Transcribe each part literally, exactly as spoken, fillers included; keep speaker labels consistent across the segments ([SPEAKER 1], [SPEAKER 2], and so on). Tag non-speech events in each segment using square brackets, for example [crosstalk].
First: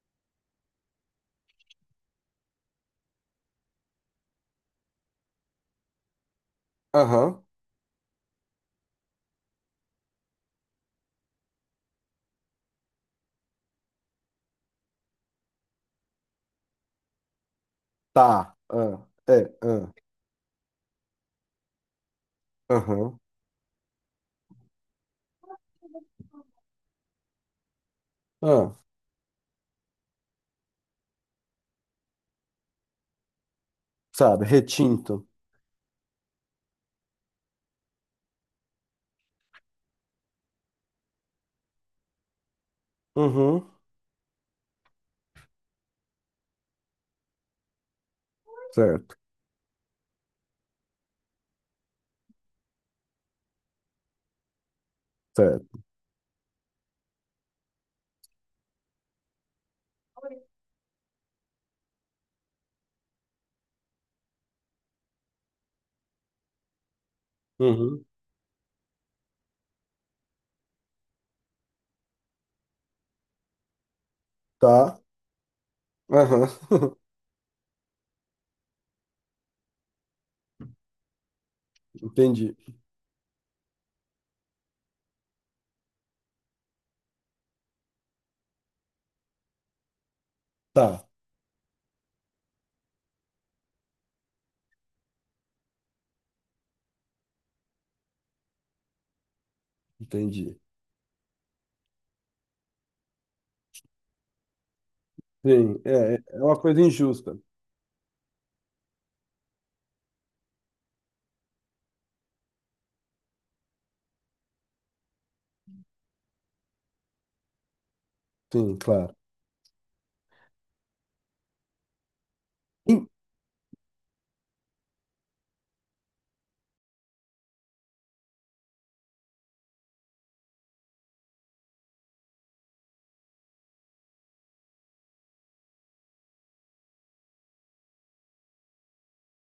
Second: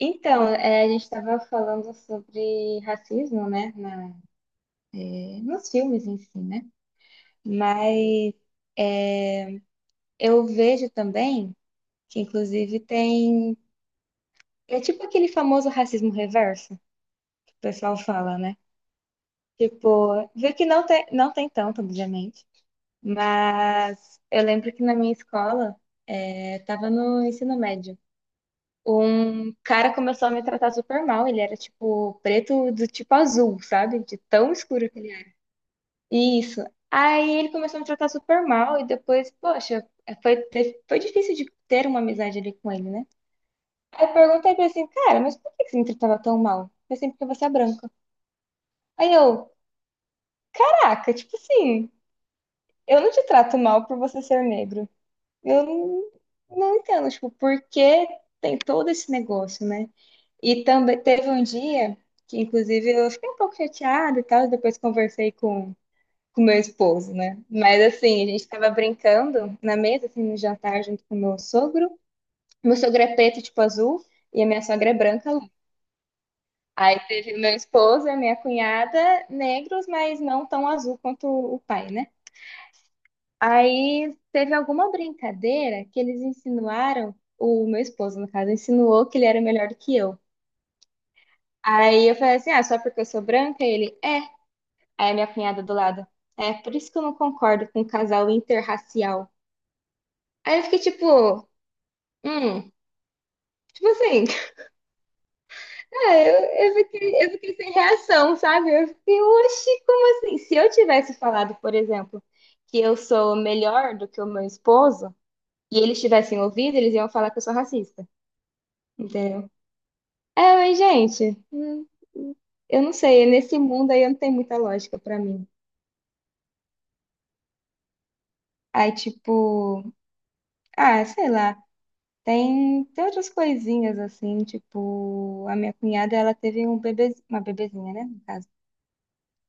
[SPEAKER 1] Então, é, a gente estava falando sobre racismo, né, na- nos filmes em si, né?
[SPEAKER 2] Aham,
[SPEAKER 1] Mas eu vejo também que, inclusive, tem. É tipo aquele famoso racismo reverso que o pessoal fala,
[SPEAKER 2] tá.
[SPEAKER 1] né?
[SPEAKER 2] Ah, é, ah,
[SPEAKER 1] Tipo, vê que não tem, não tem tanto, obviamente.
[SPEAKER 2] aham,
[SPEAKER 1] Mas eu lembro que na minha escola, eu tava no ensino médio.
[SPEAKER 2] ah,
[SPEAKER 1] Um cara começou a me tratar super mal. Ele era tipo preto do tipo azul, sabe? De
[SPEAKER 2] sabe,
[SPEAKER 1] tão escuro que ele
[SPEAKER 2] retinto.
[SPEAKER 1] Isso. Aí ele começou a me tratar super mal e depois, poxa, foi, te- foi difícil de ter uma amizade ali com ele, né?
[SPEAKER 2] Uhum,
[SPEAKER 1] Aí eu perguntei pra ele assim, cara, mas por que que você me tratava tão mal? Foi assim, porque você é branca. Aí
[SPEAKER 2] certo,
[SPEAKER 1] eu, caraca, tipo assim, eu não te trato mal por você ser negro. Eu
[SPEAKER 2] certo.
[SPEAKER 1] não, não entendo, tipo, por que tem todo esse negócio, né? E também teve um dia que, inclusive, eu fiquei um pouco chateada e tal, e depois conversei com com meu esposo, né? Mas
[SPEAKER 2] Uhum,
[SPEAKER 1] assim, a gente tava brincando na mesa, assim, no jantar, junto com meu sogro. Meu sogro é preto, tipo azul, e a minha sogra é
[SPEAKER 2] tá.
[SPEAKER 1] branca, loira.
[SPEAKER 2] Aham,
[SPEAKER 1] Aí
[SPEAKER 2] [laughs]
[SPEAKER 1] teve meu esposo e a minha cunhada, negros, mas não tão azul quanto o pai, né?
[SPEAKER 2] entendi.
[SPEAKER 1] Aí teve alguma brincadeira que eles insinuaram, o meu esposo, no caso, insinuou que ele era melhor do que eu.
[SPEAKER 2] Tá,
[SPEAKER 1] Aí eu falei assim, ah, só porque eu sou branca? Ele, é. Aí a minha cunhada do lado, é, por isso que eu não concordo com o casal interracial.
[SPEAKER 2] entendi.
[SPEAKER 1] Aí eu fiquei tipo, Hum, tipo assim,
[SPEAKER 2] Sim, é,
[SPEAKER 1] ah,
[SPEAKER 2] é é uma
[SPEAKER 1] eu, eu
[SPEAKER 2] coisa
[SPEAKER 1] fiquei, eu
[SPEAKER 2] injusta.
[SPEAKER 1] fiquei sem reação, sabe? Eu fiquei, oxi, como assim? Se eu tivesse falado, por exemplo, que eu sou melhor do que o meu esposo, e eles tivessem ouvido, eles iam falar que eu sou racista,
[SPEAKER 2] Sim, claro.
[SPEAKER 1] entendeu? É, mas, gente, hum, eu não
[SPEAKER 2] Em-
[SPEAKER 1] sei, nesse mundo aí não tem muita lógica pra mim. Aí, tipo, ah, sei lá, tem, tem outras coisinhas assim, tipo, a minha cunhada, ela teve um bebê, uma bebezinha, né, no caso.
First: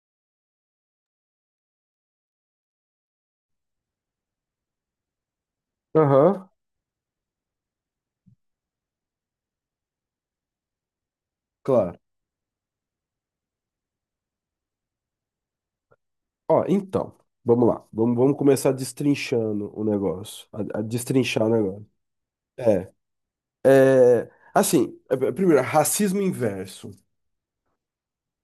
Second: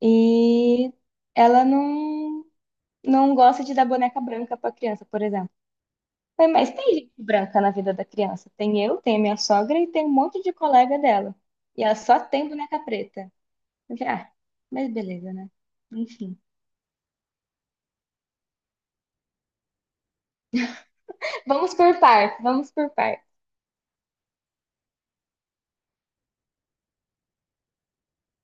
[SPEAKER 1] E ela não, não gosta de dar boneca branca para criança, por exemplo.
[SPEAKER 2] Aham,
[SPEAKER 1] Falei, mas tem gente branca na vida da criança. Tem eu, tem a minha sogra e tem um monte de colega dela. E ela
[SPEAKER 2] claro.
[SPEAKER 1] só tem boneca preta. Eu falei, ah, mas beleza, né? [laughs]
[SPEAKER 2] Ó, então, vamos lá. Vamos, vamos começar destrinchando o negócio. A, a destrinchar o
[SPEAKER 1] Vamos
[SPEAKER 2] negócio.
[SPEAKER 1] por parte, vamos por
[SPEAKER 2] É,
[SPEAKER 1] parte.
[SPEAKER 2] é, assim, é, primeiro, racismo inverso.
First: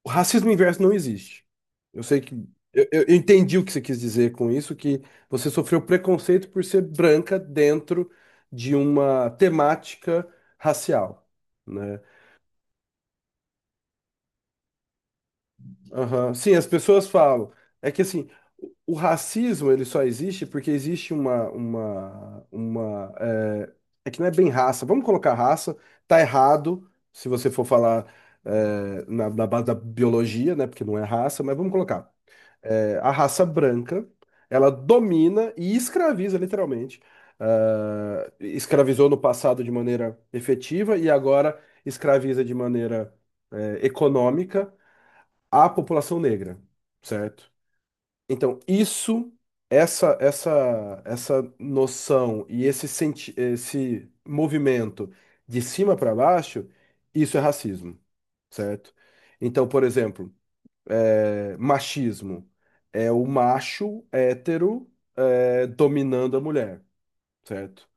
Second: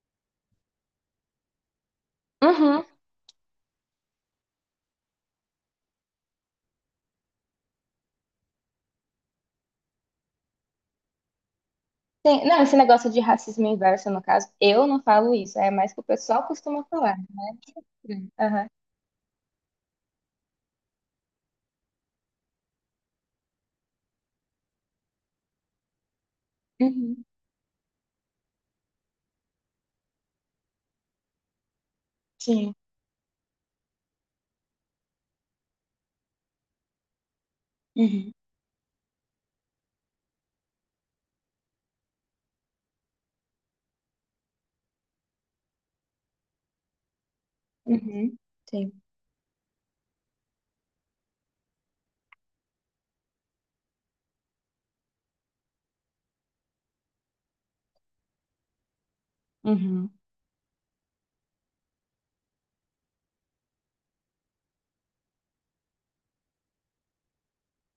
[SPEAKER 2] O racismo inverso não existe. Eu sei que.
[SPEAKER 1] Uhum.
[SPEAKER 2] Eu, eu- eu entendi o que você quis dizer com isso, que você sofreu preconceito por ser branca dentro de uma temática racial, né?
[SPEAKER 1] Tem- não, esse negócio de racismo inverso, no caso, eu não falo isso, é mais que o
[SPEAKER 2] Aham.
[SPEAKER 1] pessoal
[SPEAKER 2] Sim, as
[SPEAKER 1] costuma
[SPEAKER 2] pessoas
[SPEAKER 1] falar.
[SPEAKER 2] falam. É que assim,
[SPEAKER 1] Hum. Aham.
[SPEAKER 2] o o racismo, ele só existe porque existe uma, uma, uma, é, é que não é bem raça. Vamos colocar raça, tá errado
[SPEAKER 1] Uhum.
[SPEAKER 2] se você for falar é, na, na, base da biologia, né? Porque não é raça, mas vamos colocar.
[SPEAKER 1] Sim.
[SPEAKER 2] é, a raça branca, ela domina e escraviza, literalmente. Ah,
[SPEAKER 1] Uhum.
[SPEAKER 2] escravizou no passado de maneira efetiva e agora escraviza de maneira, é, econômica, a população negra, certo?
[SPEAKER 1] Uhum.
[SPEAKER 2] Então,
[SPEAKER 1] Sim.
[SPEAKER 2] isso, essa, essa, essa noção e esse, senti esse movimento de cima para baixo, isso é racismo, certo? Então, por
[SPEAKER 1] Uhum.
[SPEAKER 2] exemplo é, machismo. É o macho hétero é, dominando a mulher, certo?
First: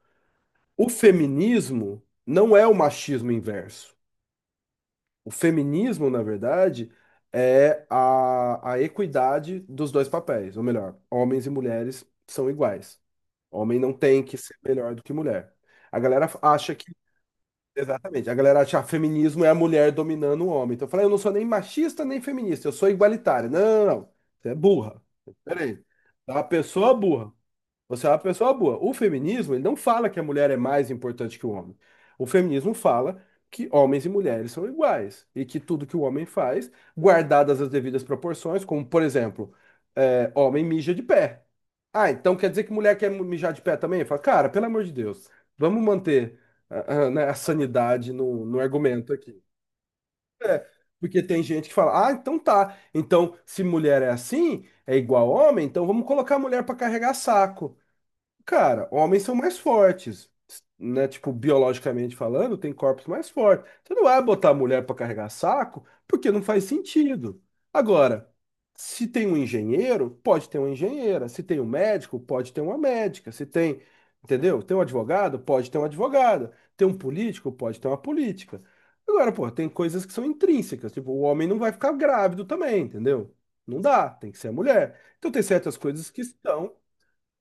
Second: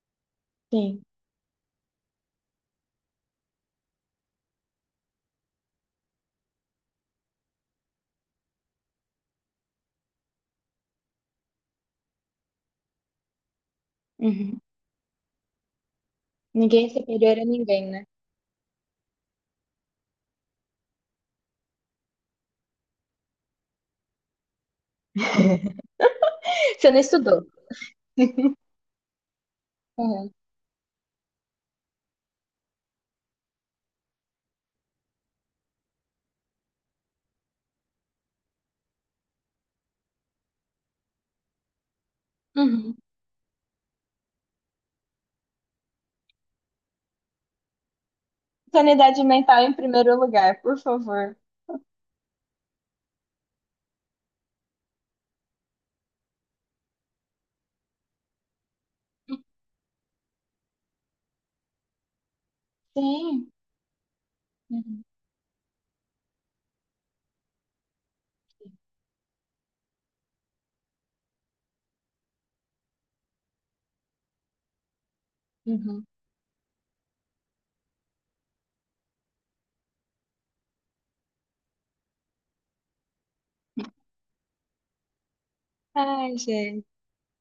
[SPEAKER 2] O
[SPEAKER 1] Sim.
[SPEAKER 2] feminismo não é o machismo inverso. O feminismo, na verdade, é a, a equidade dos dois papéis, ou melhor, homens e mulheres são iguais. Homem não tem que ser
[SPEAKER 1] Uhum.
[SPEAKER 2] melhor do que mulher. A galera acha que.
[SPEAKER 1] Ninguém é superior a ninguém, né?
[SPEAKER 2] Exatamente. A galera acha que feminismo é a mulher dominando o homem. Então eu falei: "Ah, eu não sou nem machista nem feminista, eu sou igualitária." Não, não, não. Você é burra. Peraí. Você é uma
[SPEAKER 1] Você
[SPEAKER 2] pessoa
[SPEAKER 1] não
[SPEAKER 2] burra.
[SPEAKER 1] estudou.
[SPEAKER 2] Você é uma pessoa boa. O feminismo, ele não fala que a
[SPEAKER 1] Uhum.
[SPEAKER 2] mulher é mais importante que o homem. O feminismo fala que homens e mulheres são iguais e que tudo que o homem faz, guardadas as devidas proporções, como, por exemplo, é, homem mija de pé. Ah, então quer dizer que mulher
[SPEAKER 1] Uhum.
[SPEAKER 2] quer mijar de pé também? Fala, cara, pelo amor de Deus, vamos manter, ah, ah, né, a sanidade no, no argumento
[SPEAKER 1] Sanidade
[SPEAKER 2] aqui.
[SPEAKER 1] mental em primeiro lugar, por
[SPEAKER 2] Porque
[SPEAKER 1] favor.
[SPEAKER 2] tem gente que fala, ah, então tá. Então, se mulher é assim, é igual homem, então vamos colocar a mulher para carregar saco. Cara, homens são mais fortes, né? Tipo, biologicamente falando, tem corpos mais
[SPEAKER 1] Sim.
[SPEAKER 2] fortes. Você não vai botar mulher para
[SPEAKER 1] Uhum.
[SPEAKER 2] carregar saco, porque não faz sentido. Agora, se tem um engenheiro, pode ter uma engenheira. Se tem um médico, pode ter uma médica. Se tem, entendeu? Tem um advogado, pode ter uma
[SPEAKER 1] Uhum.
[SPEAKER 2] advogada. Tem um político, pode ter uma política. Agora, pô, tem coisas que são intrínsecas. Tipo, o homem não vai ficar grávido também, entendeu? Não dá, tem que ser a mulher. Então tem certas coisas que
[SPEAKER 1] Ai,
[SPEAKER 2] são
[SPEAKER 1] gente.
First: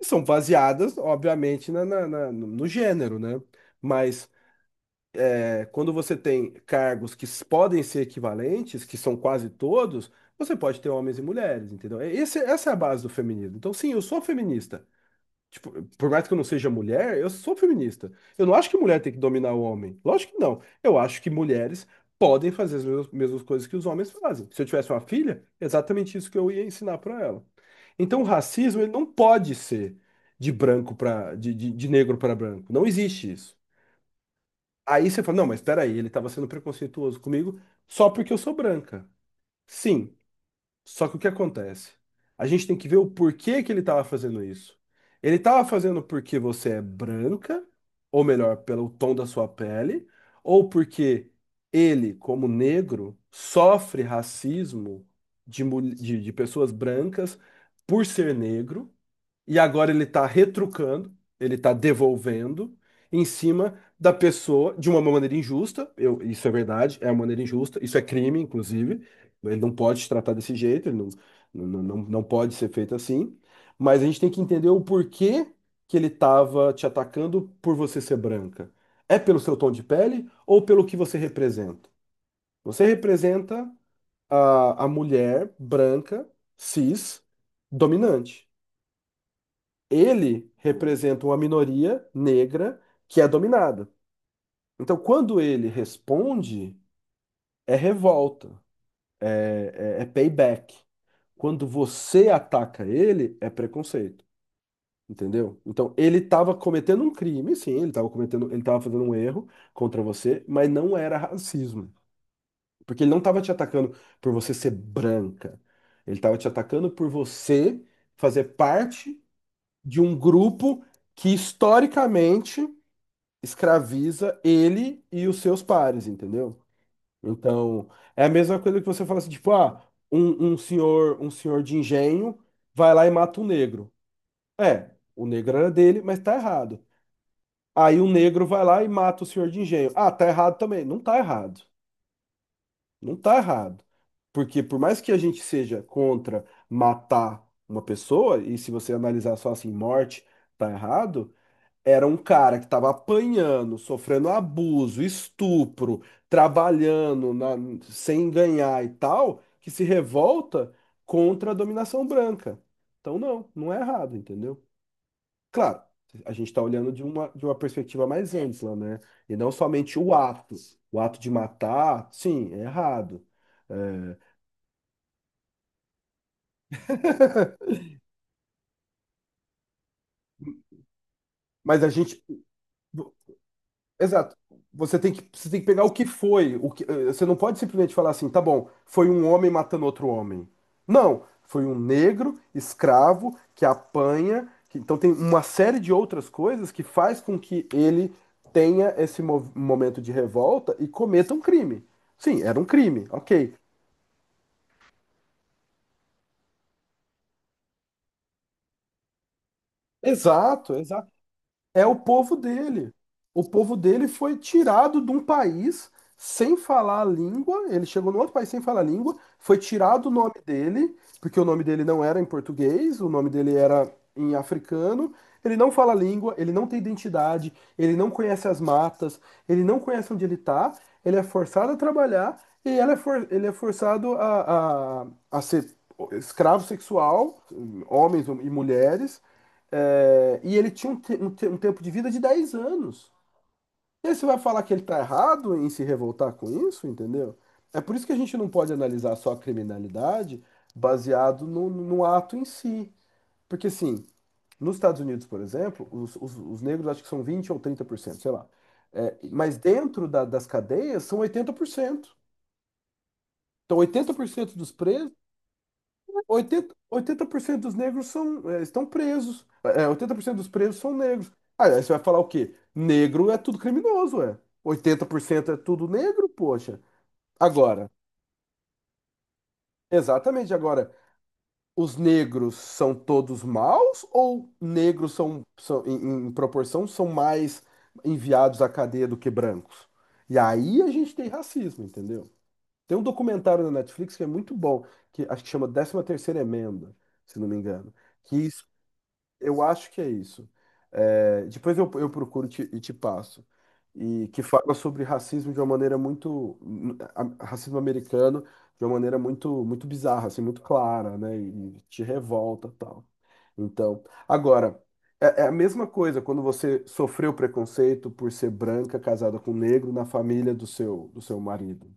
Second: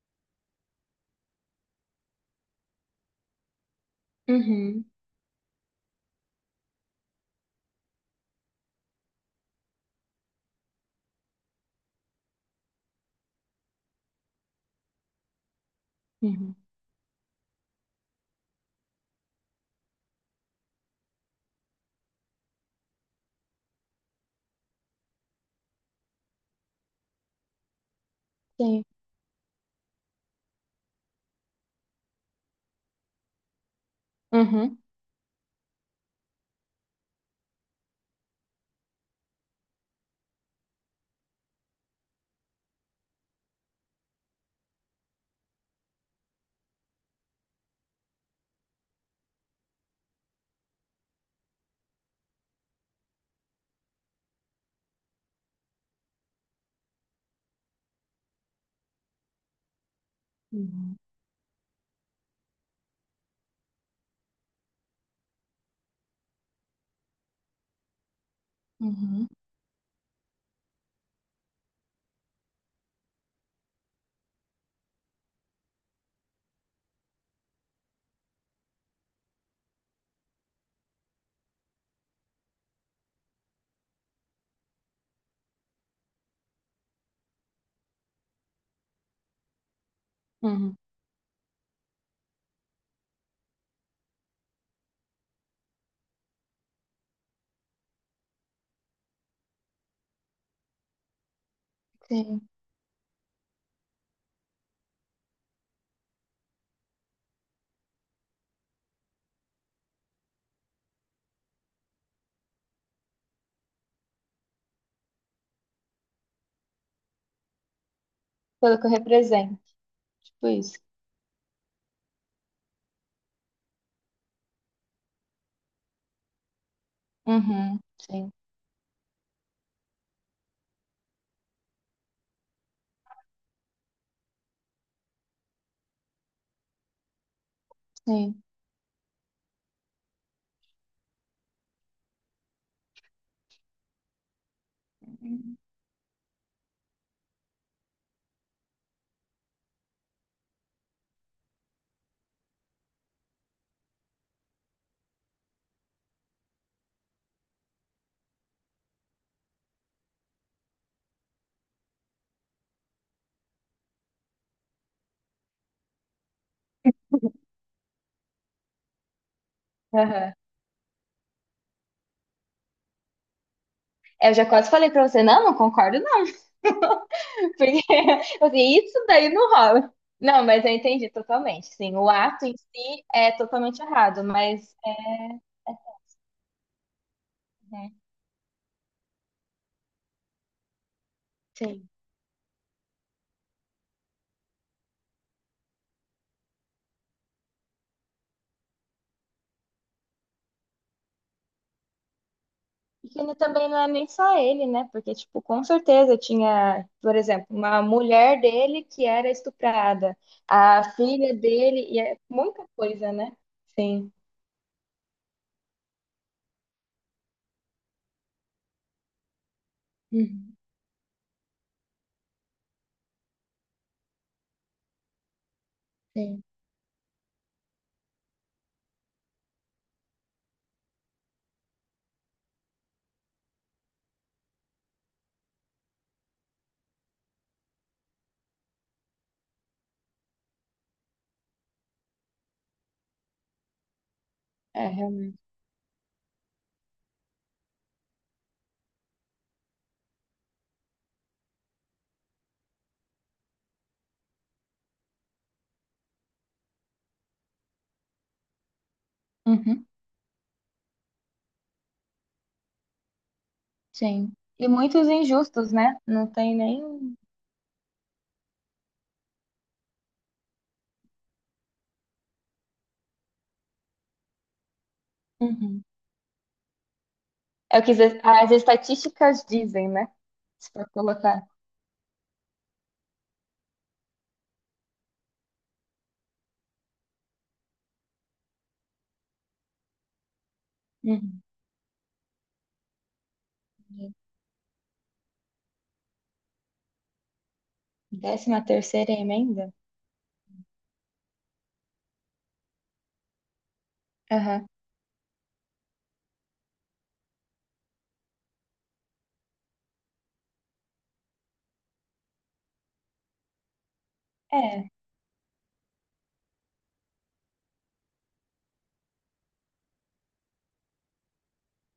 [SPEAKER 2] são baseadas, obviamente, na, na- na- no no gênero, né? Mas
[SPEAKER 1] Uhum.
[SPEAKER 2] é, quando você tem cargos que s- podem ser equivalentes, que são quase todos, você pode ter homens e mulheres, entendeu? É- Esse- essa é a base do feminismo. Então, sim, eu sou feminista. Tipo, por mais que eu não
[SPEAKER 1] Uhum.
[SPEAKER 2] seja mulher, eu sou feminista. Eu não acho que mulher tem que dominar o homem. Lógico que não. Eu acho que mulheres podem fazer as mesmas, mesmas coisas que os homens fazem. Se eu tivesse uma filha, exatamente isso que eu ia ensinar para ela. Então, o racismo,
[SPEAKER 1] Sim.
[SPEAKER 2] ele não pode ser de branco para de, de, de negro, para branco. Não existe isso.
[SPEAKER 1] Uhum.
[SPEAKER 2] Aí você fala: não, mas espera aí, ele estava sendo preconceituoso comigo só porque eu sou branca. Sim. Só que o que acontece? A gente tem que ver o porquê que ele estava fazendo isso. Ele estava fazendo porque você é branca, ou melhor, pelo tom da sua pele, ou porque ele, como negro, sofre racismo de, mul- de, de pessoas brancas por ser negro, e agora ele está
[SPEAKER 1] Uhum.
[SPEAKER 2] retrucando, ele está devolvendo em cima da pessoa de uma maneira injusta. Eu- isso é verdade, é uma maneira injusta, isso é crime, inclusive.
[SPEAKER 1] Uhum.
[SPEAKER 2] Ele não pode se tratar desse jeito. Ele não, não, não, não pode ser feito assim. Mas a gente tem que entender o porquê que ele estava te atacando por você ser branca. É pelo seu tom de pele ou pelo que você representa? Você representa a, a mulher branca, cis, dominante. Ele
[SPEAKER 1] Uhum.
[SPEAKER 2] representa uma minoria negra que é dominada. Então, quando ele responde, é revolta, é, é é payback. Quando você
[SPEAKER 1] Sim.
[SPEAKER 2] ataca ele, é preconceito. Entendeu? Então, ele estava cometendo um crime, sim, ele estava cometendo, ele estava fazendo um erro contra você, mas não era racismo. Porque ele não estava te atacando por você ser branca. Ele estava te atacando por você fazer
[SPEAKER 1] Pelo que eu
[SPEAKER 2] parte
[SPEAKER 1] represento.
[SPEAKER 2] de um
[SPEAKER 1] Tipo isso.
[SPEAKER 2] grupo que historicamente escraviza ele e os seus pares, entendeu?
[SPEAKER 1] Uhum.
[SPEAKER 2] Então, é a
[SPEAKER 1] Sim.
[SPEAKER 2] mesma coisa que você fala assim, tipo, ah, um, um senhor, um senhor de engenho vai lá e mata um negro. É, o negro era dele, mas tá errado. Aí o
[SPEAKER 1] Sim.
[SPEAKER 2] negro vai lá e mata o senhor de engenho. Ah, tá errado também. Não tá errado. Não tá errado. Porque por mais que a gente
[SPEAKER 1] Uhum.
[SPEAKER 2] seja contra matar uma pessoa, e se você analisar só assim, morte, tá errado, era um cara que estava apanhando, sofrendo abuso, estupro, trabalhando, na- sem ganhar e tal, que se revolta contra a dominação branca. Então, não, não é errado, entendeu? Claro, a gente está olhando de uma, de uma, perspectiva mais ampla, né? E não somente o
[SPEAKER 1] É,
[SPEAKER 2] ato. O ato de matar, sim, é errado. É,
[SPEAKER 1] eu já quase falei pra você, não, não concordo, não. [laughs]
[SPEAKER 2] [laughs]
[SPEAKER 1] Porque, [laughs] assim, isso daí não rola. Não, mas eu entendi totalmente.
[SPEAKER 2] mas a
[SPEAKER 1] Sim, o
[SPEAKER 2] gente.
[SPEAKER 1] ato em si é totalmente errado,
[SPEAKER 2] Exato.
[SPEAKER 1] mas
[SPEAKER 2] Você tem que,
[SPEAKER 1] é.
[SPEAKER 2] você tem que pegar o que foi. O que, eh, você não pode
[SPEAKER 1] Né,
[SPEAKER 2] simplesmente falar assim, tá bom, foi um homem matando outro homem. Não, foi um
[SPEAKER 1] sim.
[SPEAKER 2] negro escravo que apanha. que- então tem uma série de outras coisas que faz com que ele tenha esse mo- momento de revolta e cometa um crime. Sim, era um crime,
[SPEAKER 1] E que ele
[SPEAKER 2] ok.
[SPEAKER 1] também não é nem só ele, né? Porque, tipo, com certeza tinha, por exemplo, uma mulher dele que era estuprada,
[SPEAKER 2] Exato,
[SPEAKER 1] a
[SPEAKER 2] exato.
[SPEAKER 1] filha dele,
[SPEAKER 2] É o
[SPEAKER 1] e é
[SPEAKER 2] povo
[SPEAKER 1] muita
[SPEAKER 2] dele.
[SPEAKER 1] coisa, né?
[SPEAKER 2] O povo dele
[SPEAKER 1] Sim,
[SPEAKER 2] foi tirado de um país sem falar a língua. Ele chegou num outro país sem falar a língua. Foi tirado o nome
[SPEAKER 1] uhum,
[SPEAKER 2] dele, porque o nome dele não era em português, o nome dele era em africano. Ele não fala a língua,
[SPEAKER 1] sim.
[SPEAKER 2] ele não tem identidade, ele não conhece as matas, ele não conhece onde ele está. Ele é forçado a trabalhar e ela é for- ele é forçado a, a, a ser escravo sexual, homens e mulheres. É, e ele tinha um, te- um te- um tempo de vida de dez anos. E aí você vai falar que ele
[SPEAKER 1] É
[SPEAKER 2] tá
[SPEAKER 1] realmente.
[SPEAKER 2] errado em se revoltar com isso, entendeu? É por isso que a gente não pode analisar só a criminalidade baseado no, no ato em si. Porque, assim, nos Estados Unidos, por exemplo, os, os- os negros, acho que são vinte ou trinta por cento, sei lá. É, mas
[SPEAKER 1] Uhum,
[SPEAKER 2] dentro da- das cadeias são oitenta por cento. Então, oitenta por
[SPEAKER 1] sim.
[SPEAKER 2] cento
[SPEAKER 1] E
[SPEAKER 2] dos
[SPEAKER 1] muitos
[SPEAKER 2] presos.
[SPEAKER 1] injustos, né? Não tem
[SPEAKER 2] Oitenta
[SPEAKER 1] nem.
[SPEAKER 2] oitenta por cento dos negros, são, eh, estão presos. É, oitenta por cento dos presos são negros. Ah, aí você vai falar o quê? Negro é tudo criminoso, é. Oitenta por cento é
[SPEAKER 1] Uhum.
[SPEAKER 2] tudo negro, poxa.
[SPEAKER 1] É o
[SPEAKER 2] Agora,
[SPEAKER 1] que as as estatísticas dizem, né?
[SPEAKER 2] exatamente
[SPEAKER 1] Se for
[SPEAKER 2] agora,
[SPEAKER 1] colocar.
[SPEAKER 2] os negros são todos maus, ou negros são, são em, em proporção, são mais enviados à cadeia do que brancos? E aí a gente tem
[SPEAKER 1] Uhum.
[SPEAKER 2] racismo, entendeu? Tem um documentário na Netflix que é muito bom, que acho que chama Décima Terceira Emenda, se não me engano, que
[SPEAKER 1] Décima terceira
[SPEAKER 2] eu
[SPEAKER 1] emenda?
[SPEAKER 2] acho que é isso. É, depois eu, eu procuro, te- e te passo. E que
[SPEAKER 1] Aham.
[SPEAKER 2] fala sobre racismo de uma maneira muito, hum, a- racismo americano de uma maneira muito, muito bizarra, assim, muito clara, né? E te revolta, tal. Então, agora,
[SPEAKER 1] É.
[SPEAKER 2] é, é a mesma coisa quando você sofreu preconceito por ser branca, casada com negro na família do seu, do seu marido.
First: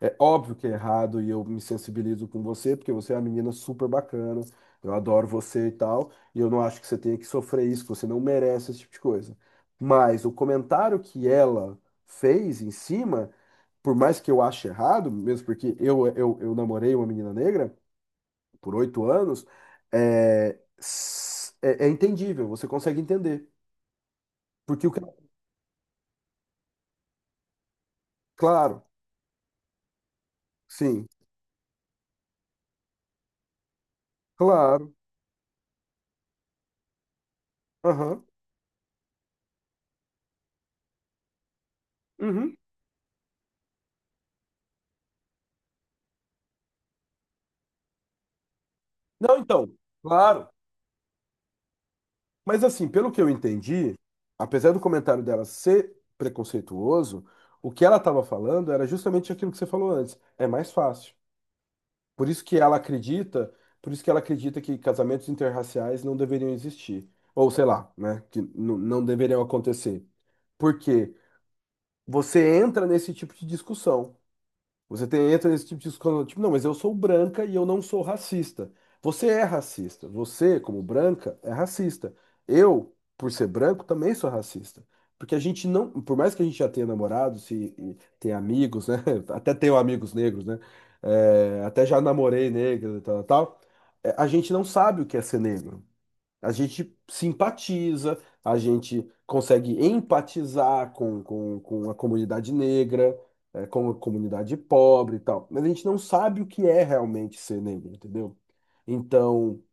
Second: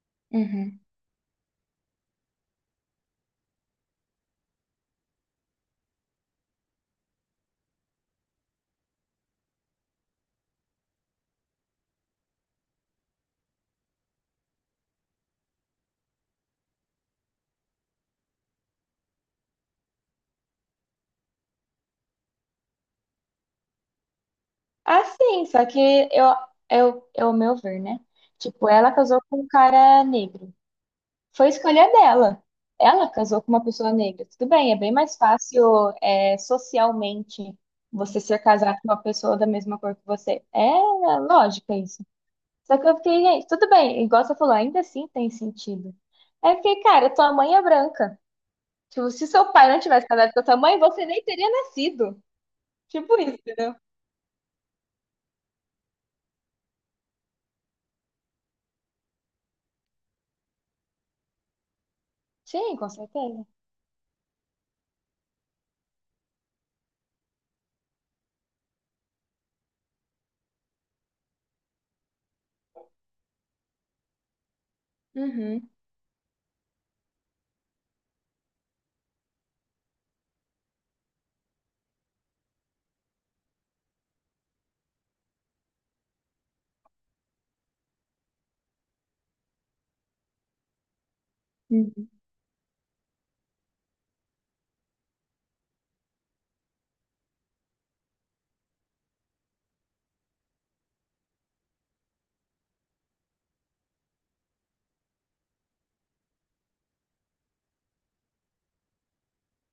[SPEAKER 2] É óbvio que é
[SPEAKER 1] Uhum.
[SPEAKER 2] errado e eu me sensibilizo com você, porque você é uma menina super bacana, eu adoro você e tal, e eu não acho que você tenha que sofrer isso, que você não merece esse tipo de coisa. Mas o comentário que ela fez em cima, por mais que eu ache errado, mesmo porque eu, eu, eu namorei uma menina negra por oito anos, é, s- é, é entendível, você consegue entender. Porque o que.
[SPEAKER 1] Ah, sim, só que eu, eu, é o meu ver, né? Tipo,
[SPEAKER 2] Claro,
[SPEAKER 1] ela casou com um cara negro.
[SPEAKER 2] sim,
[SPEAKER 1] Foi escolha dela. Ela casou com uma pessoa negra. Tudo bem, é bem
[SPEAKER 2] claro,
[SPEAKER 1] mais fácil, é, socialmente você
[SPEAKER 2] aham,
[SPEAKER 1] ser casado com uma pessoa da mesma cor que você. É é lógica isso.
[SPEAKER 2] uhum.
[SPEAKER 1] Só que eu fiquei, gente, tudo bem, igual você falou, ainda assim tem sentido. Aí eu fiquei, cara, tua mãe é branca. Tipo, se
[SPEAKER 2] Não,
[SPEAKER 1] seu pai
[SPEAKER 2] então,
[SPEAKER 1] não tivesse casado com a
[SPEAKER 2] claro.
[SPEAKER 1] tua mãe, você nem teria nascido.
[SPEAKER 2] Mas assim, pelo
[SPEAKER 1] Tipo
[SPEAKER 2] que eu
[SPEAKER 1] isso, entendeu?
[SPEAKER 2] entendi, apesar do comentário dela ser preconceituoso, o que ela estava falando era justamente aquilo que você falou antes. É mais fácil. Por isso que
[SPEAKER 1] Sim,
[SPEAKER 2] ela
[SPEAKER 1] com certeza.
[SPEAKER 2] acredita, por isso que ela acredita que casamentos interraciais não deveriam existir. Ou sei lá, né? Que n- não deveriam acontecer. Porque você entra nesse tipo de discussão. Você tem, entra nesse
[SPEAKER 1] Uhum,
[SPEAKER 2] tipo de discussão, tipo, não, mas eu sou branca e eu não sou racista. Você é racista. Você, como branca, é racista. Eu, por ser branco, também sou racista. Porque a gente não, por mais que a gente já tenha namorados e, e tenha amigos, né? [laughs] Até tenho amigos negros, né? É, até já
[SPEAKER 1] uhum,
[SPEAKER 2] namorei negro e tal, tal. é, A gente não sabe o que é ser negro. A gente simpatiza, a gente consegue empatizar com, com, com a comunidade negra, eh, com a comunidade pobre e tal, mas a gente não sabe o que é realmente ser negro, entendeu? Então,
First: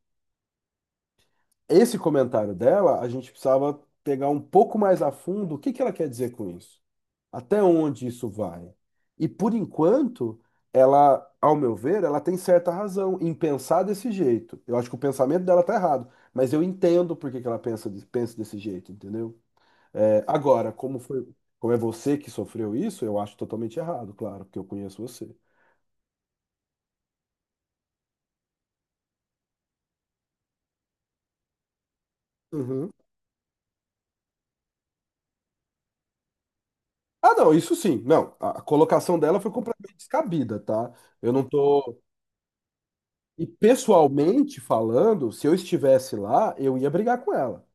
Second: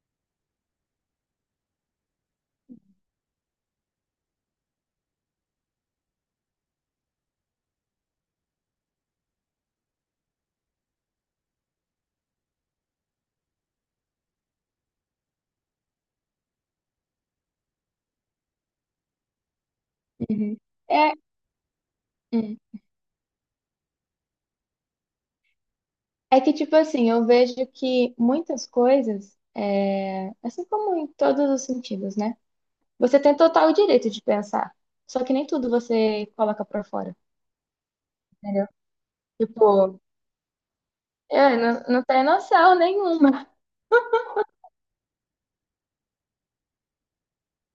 [SPEAKER 2] esse comentário dela, a gente precisava pegar um pouco mais a fundo o que que ela quer dizer com isso. Até onde isso vai? E por enquanto, ela, ao meu ver, ela tem certa razão em pensar desse jeito. Eu acho que o pensamento dela tá errado, mas eu entendo por que que ela pensa, de- pensa desse jeito, entendeu? É,
[SPEAKER 1] uhum,
[SPEAKER 2] agora, como
[SPEAKER 1] é,
[SPEAKER 2] foi, como é você que sofreu
[SPEAKER 1] uhum.
[SPEAKER 2] isso, eu acho totalmente errado, claro, porque eu conheço você.
[SPEAKER 1] É que, tipo assim, eu vejo que muitas coisas, é, assim como em todos os sentidos, né?
[SPEAKER 2] Uhum.
[SPEAKER 1] Você tem total direito de pensar. Só que nem tudo você coloca pra fora,
[SPEAKER 2] Ah, não, isso sim. Não, a a
[SPEAKER 1] entendeu?
[SPEAKER 2] colocação dela foi completamente
[SPEAKER 1] Tipo,
[SPEAKER 2] descabida, tá? Eu não
[SPEAKER 1] eu não,
[SPEAKER 2] tô.
[SPEAKER 1] não tenho noção
[SPEAKER 2] E
[SPEAKER 1] nenhuma.
[SPEAKER 2] pessoalmente falando, se eu estivesse lá, eu ia brigar com ela.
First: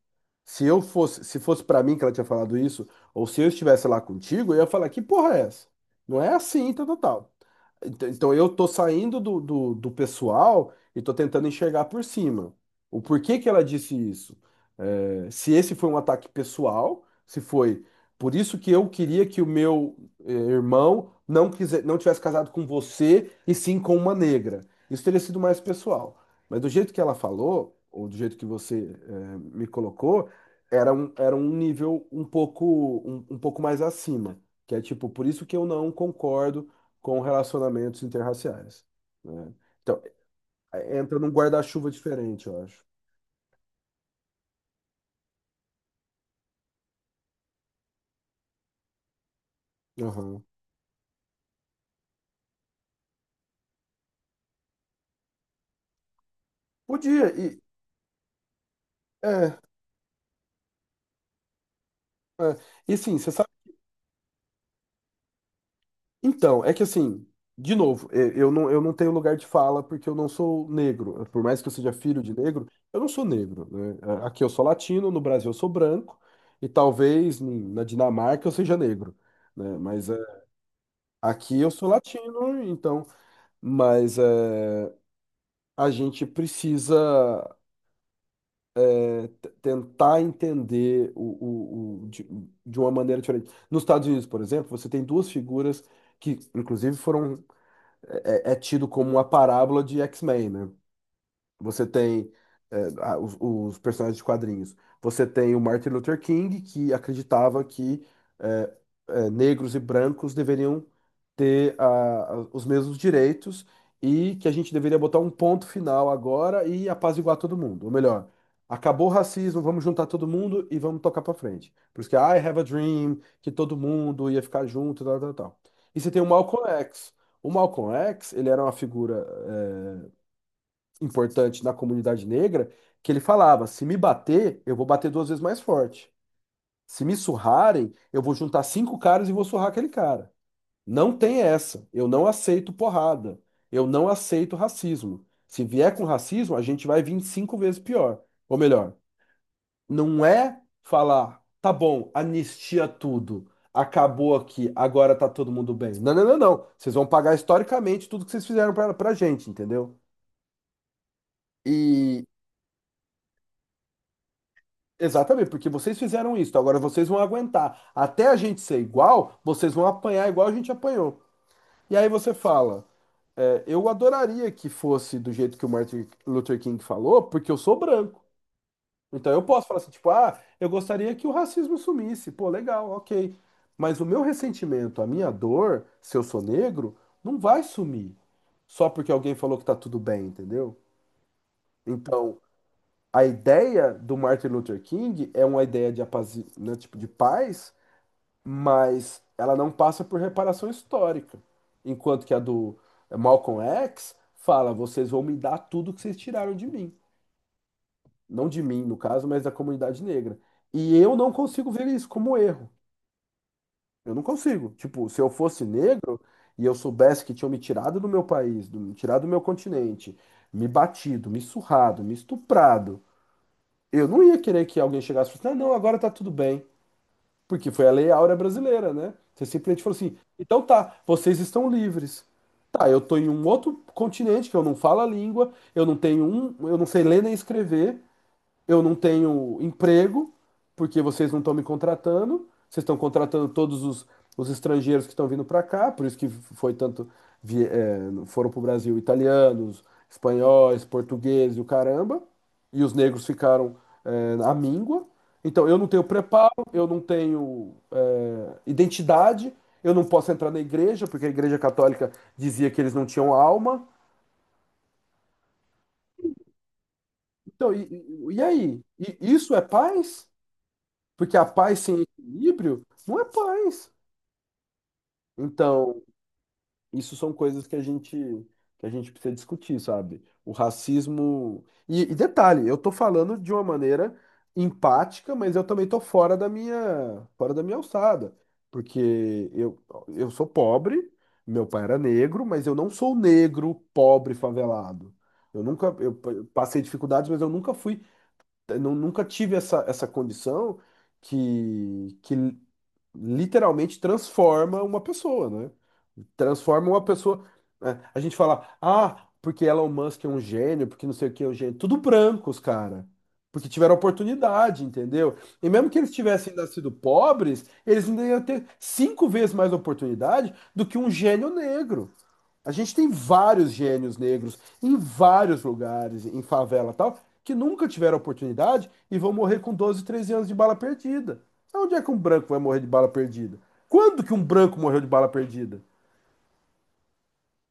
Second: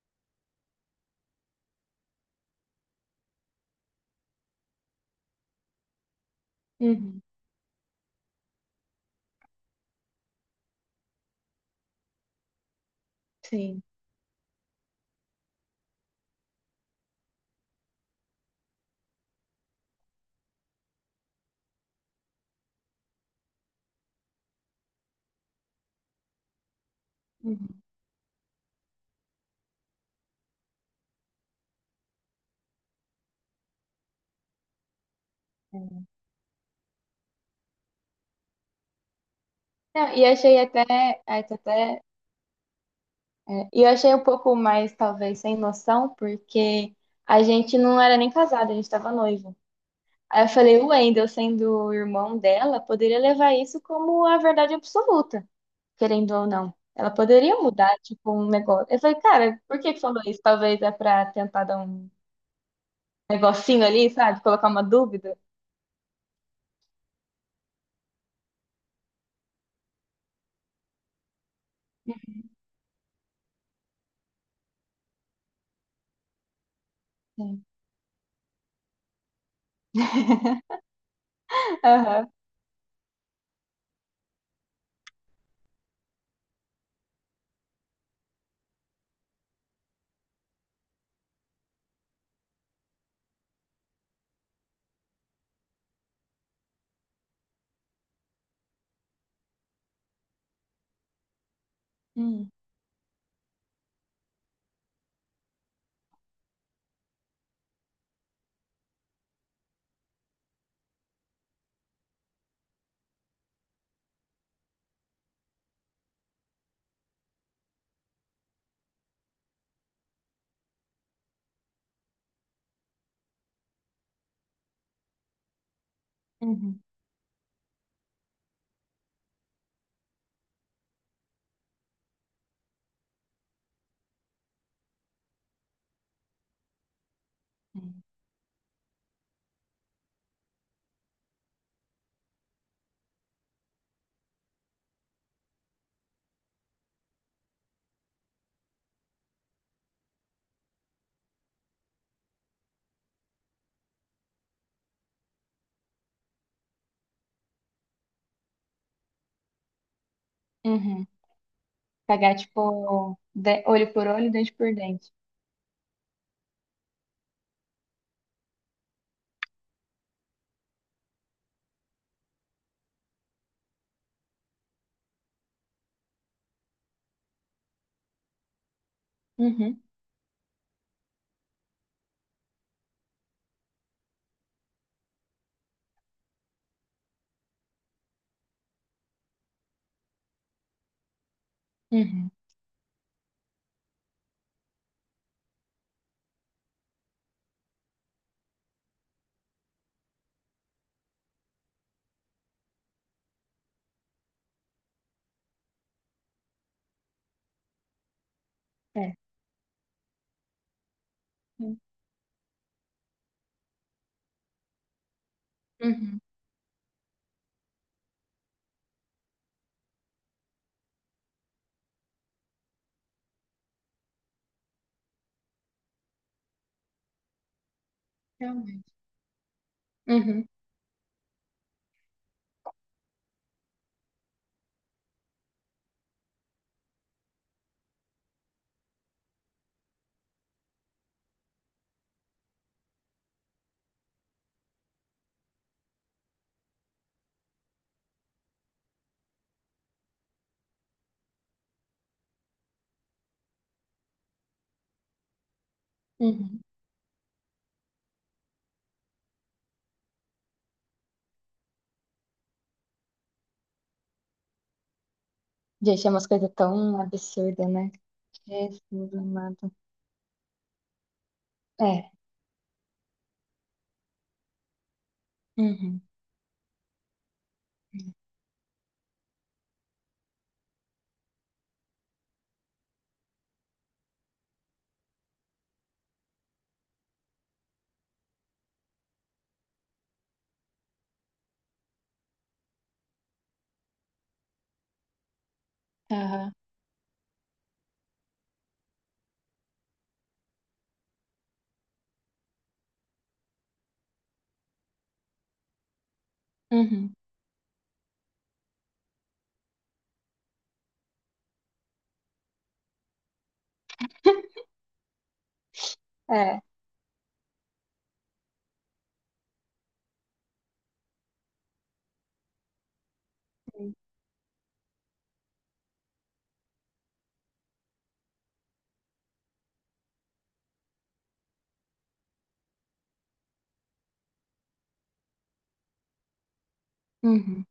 [SPEAKER 2] Se eu fosse, se fosse pra mim que ela tinha falado isso, ou se eu estivesse lá contigo, eu ia falar, que porra é essa? Não é assim, tal, tal,
[SPEAKER 1] Uhum.
[SPEAKER 2] tal. Então então eu tô saindo do, do, do pessoal e tô tentando enxergar por cima. O porquê que ela
[SPEAKER 1] Sim.
[SPEAKER 2] disse isso? É, se esse foi um ataque pessoal, se foi por isso que eu queria que o meu eh, irmão não quiser, não tivesse casado com você e sim com uma negra. Isso teria sido mais pessoal. Mas do jeito que ela falou,
[SPEAKER 1] Uhum.
[SPEAKER 2] ou do jeito que você eh, me colocou, era um, era um nível um pouco, um um pouco mais acima. Que é tipo, por isso que eu não concordo com relacionamentos interraciais, né? Então,
[SPEAKER 1] Não, e achei
[SPEAKER 2] é- entra
[SPEAKER 1] até,
[SPEAKER 2] num
[SPEAKER 1] aí tô
[SPEAKER 2] guarda-chuva
[SPEAKER 1] até,
[SPEAKER 2] diferente, eu acho.
[SPEAKER 1] e eu achei um pouco mais, talvez, sem noção, porque a gente não era nem casado, a gente estava noivo.
[SPEAKER 2] Aham.
[SPEAKER 1] Aí eu falei, o Wendel, sendo o irmão dela, poderia levar isso como a verdade absoluta, querendo ou não. Ela
[SPEAKER 2] Podia,
[SPEAKER 1] poderia
[SPEAKER 2] e,
[SPEAKER 1] mudar, tipo, um negócio. Eu falei,
[SPEAKER 2] é,
[SPEAKER 1] cara, por que que falou isso? Talvez é pra tentar dar um
[SPEAKER 2] é. E sim, você sabe.
[SPEAKER 1] negocinho ali, sabe? Colocar uma dúvida.
[SPEAKER 2] Então, é que assim, de novo, e- eu não, eu não tenho lugar de fala porque eu não sou negro. Por mais que eu seja filho de negro, eu não sou negro, né? Aqui eu sou latino, no Brasil eu sou branco, e talvez
[SPEAKER 1] Sim.
[SPEAKER 2] em- na Dinamarca eu seja negro, né? Mas é, aqui eu sou
[SPEAKER 1] Aham.
[SPEAKER 2] latino, então. Mas é, a gente precisa. É, t- tentar entender o, o, o- de, de uma maneira diferente. Nos Estados Unidos, por exemplo, você tem duas figuras que, inclusive, foram é, é é tido como a parábola de X-Men, né? Você tem
[SPEAKER 1] Uhum.
[SPEAKER 2] é, a- os, os personagens de quadrinhos. Você tem o Martin Luther King, que acreditava que é, é, negros e brancos deveriam ter a- a- os mesmos direitos e que a gente deveria botar um ponto final agora e apaziguar todo mundo. Ou melhor, acabou o racismo, vamos juntar todo mundo e vamos tocar para frente. Por isso que I Have a Dream, que todo mundo ia ficar junto, tal, tal, tal. E você tem o Malcolm
[SPEAKER 1] Uhum.
[SPEAKER 2] X. O Malcolm X, ele era uma figura eh, importante na comunidade negra, que ele falava: se me bater, eu vou bater duas vezes mais forte. Se me surrarem, eu vou juntar cinco caras e vou surrar aquele cara. Não tem essa. Eu não aceito porrada. Eu não aceito racismo. Se vier com racismo, a gente vai vir cinco vezes pior. Ou melhor, não é falar, tá bom, anistia tudo. Acabou aqui, agora tá todo mundo bem. Não, não, não, não. Vocês vão pagar historicamente tudo que vocês fizeram pra, pra gente, entendeu?
[SPEAKER 1] Uhum.
[SPEAKER 2] E
[SPEAKER 1] Pagar, tipo, de- olho por olho, dente por dente.
[SPEAKER 2] exatamente, porque vocês fizeram isso, então agora vocês vão aguentar. Até a gente ser igual, vocês vão apanhar igual a gente apanhou. E aí você fala, é, eu adoraria que fosse do jeito que o Martin Luther King falou, porque eu sou branco. Então eu posso falar
[SPEAKER 1] Uhum,
[SPEAKER 2] assim, tipo, ah, eu gostaria que o racismo sumisse. Pô, legal, ok. Mas o meu ressentimento, a minha dor, se eu sou negro, não vai sumir só porque alguém falou que tá tudo bem, entendeu?
[SPEAKER 1] uhum,
[SPEAKER 2] Então, a ideia do Martin Luther King é uma ideia de, apazi... né, tipo, de paz mas ela não passa por reparação histórica. Enquanto que a do Malcolm X fala: vocês vão me dar tudo que vocês tiraram de mim. Não de mim, no
[SPEAKER 1] é.
[SPEAKER 2] caso, mas da comunidade negra. E eu não consigo
[SPEAKER 1] Uhum,
[SPEAKER 2] ver isso como erro. Eu não consigo. Tipo, se eu fosse negro
[SPEAKER 1] uhum,
[SPEAKER 2] e eu soubesse que tinham me tirado do meu país, do, me tirado do meu continente, me batido, me surrado, me estuprado, eu não ia querer que alguém chegasse e falasse: não, não, agora tá tudo bem. Porque foi a Lei Áurea
[SPEAKER 1] realmente.
[SPEAKER 2] brasileira, né? Você simplesmente falou assim:
[SPEAKER 1] Uhum,
[SPEAKER 2] então tá, vocês estão livres. Tá, eu tô em um outro continente que eu não falo a língua, eu não tenho um, eu não sei ler nem escrever, eu não tenho emprego, porque vocês não estão me contratando, vocês estão contratando todos os, os estrangeiros que estão vindo para cá, por isso que foi tanto, vi- é, foram para o Brasil italianos, espanhóis, portugueses e o caramba, e os negros ficaram, é, à míngua. Então, eu não tenho preparo,
[SPEAKER 1] uhum.
[SPEAKER 2] eu não tenho, é, identidade, eu não posso entrar na igreja, porque a igreja católica dizia que eles não tinham alma.
[SPEAKER 1] Gente, é umas coisas tão absurdas,
[SPEAKER 2] Então, e,
[SPEAKER 1] né?
[SPEAKER 2] e e aí?
[SPEAKER 1] Jesus
[SPEAKER 2] E isso
[SPEAKER 1] amado.
[SPEAKER 2] é paz? Porque a paz sem
[SPEAKER 1] É.
[SPEAKER 2] equilíbrio não é paz.
[SPEAKER 1] Uhum,
[SPEAKER 2] Então, isso são coisas que a gente que a gente precisa discutir, sabe? O racismo. E, e detalhe, eu tô falando de uma maneira empática, mas eu também tô fora da minha fora da minha alçada, porque eu eu sou pobre, meu pai era negro, mas eu não sou negro, pobre, favelado. Eu nunca eu p-
[SPEAKER 1] aham,
[SPEAKER 2] passei dificuldades, mas eu nunca fui, eu nu- nunca tive essa essa condição que, que literalmente transforma uma pessoa, né? Transforma uma
[SPEAKER 1] uhum.
[SPEAKER 2] pessoa. Né? A gente fala, ah, porque Elon Musk é um gênio, porque não sei o que é um gênio. Tudo brancos, cara. Porque tiveram
[SPEAKER 1] [laughs]
[SPEAKER 2] oportunidade, entendeu? E mesmo que eles tivessem
[SPEAKER 1] É.
[SPEAKER 2] nascido pobres, eles ainda iam ter cinco vezes mais oportunidade do que um gênio negro. A gente tem vários gênios negros em vários lugares, em favela e tal, que nunca tiveram oportunidade e vão morrer com doze, treze anos de bala perdida. Onde é que um branco vai morrer de bala perdida? Quando que um branco morreu de bala perdida?
[SPEAKER 1] Uhum.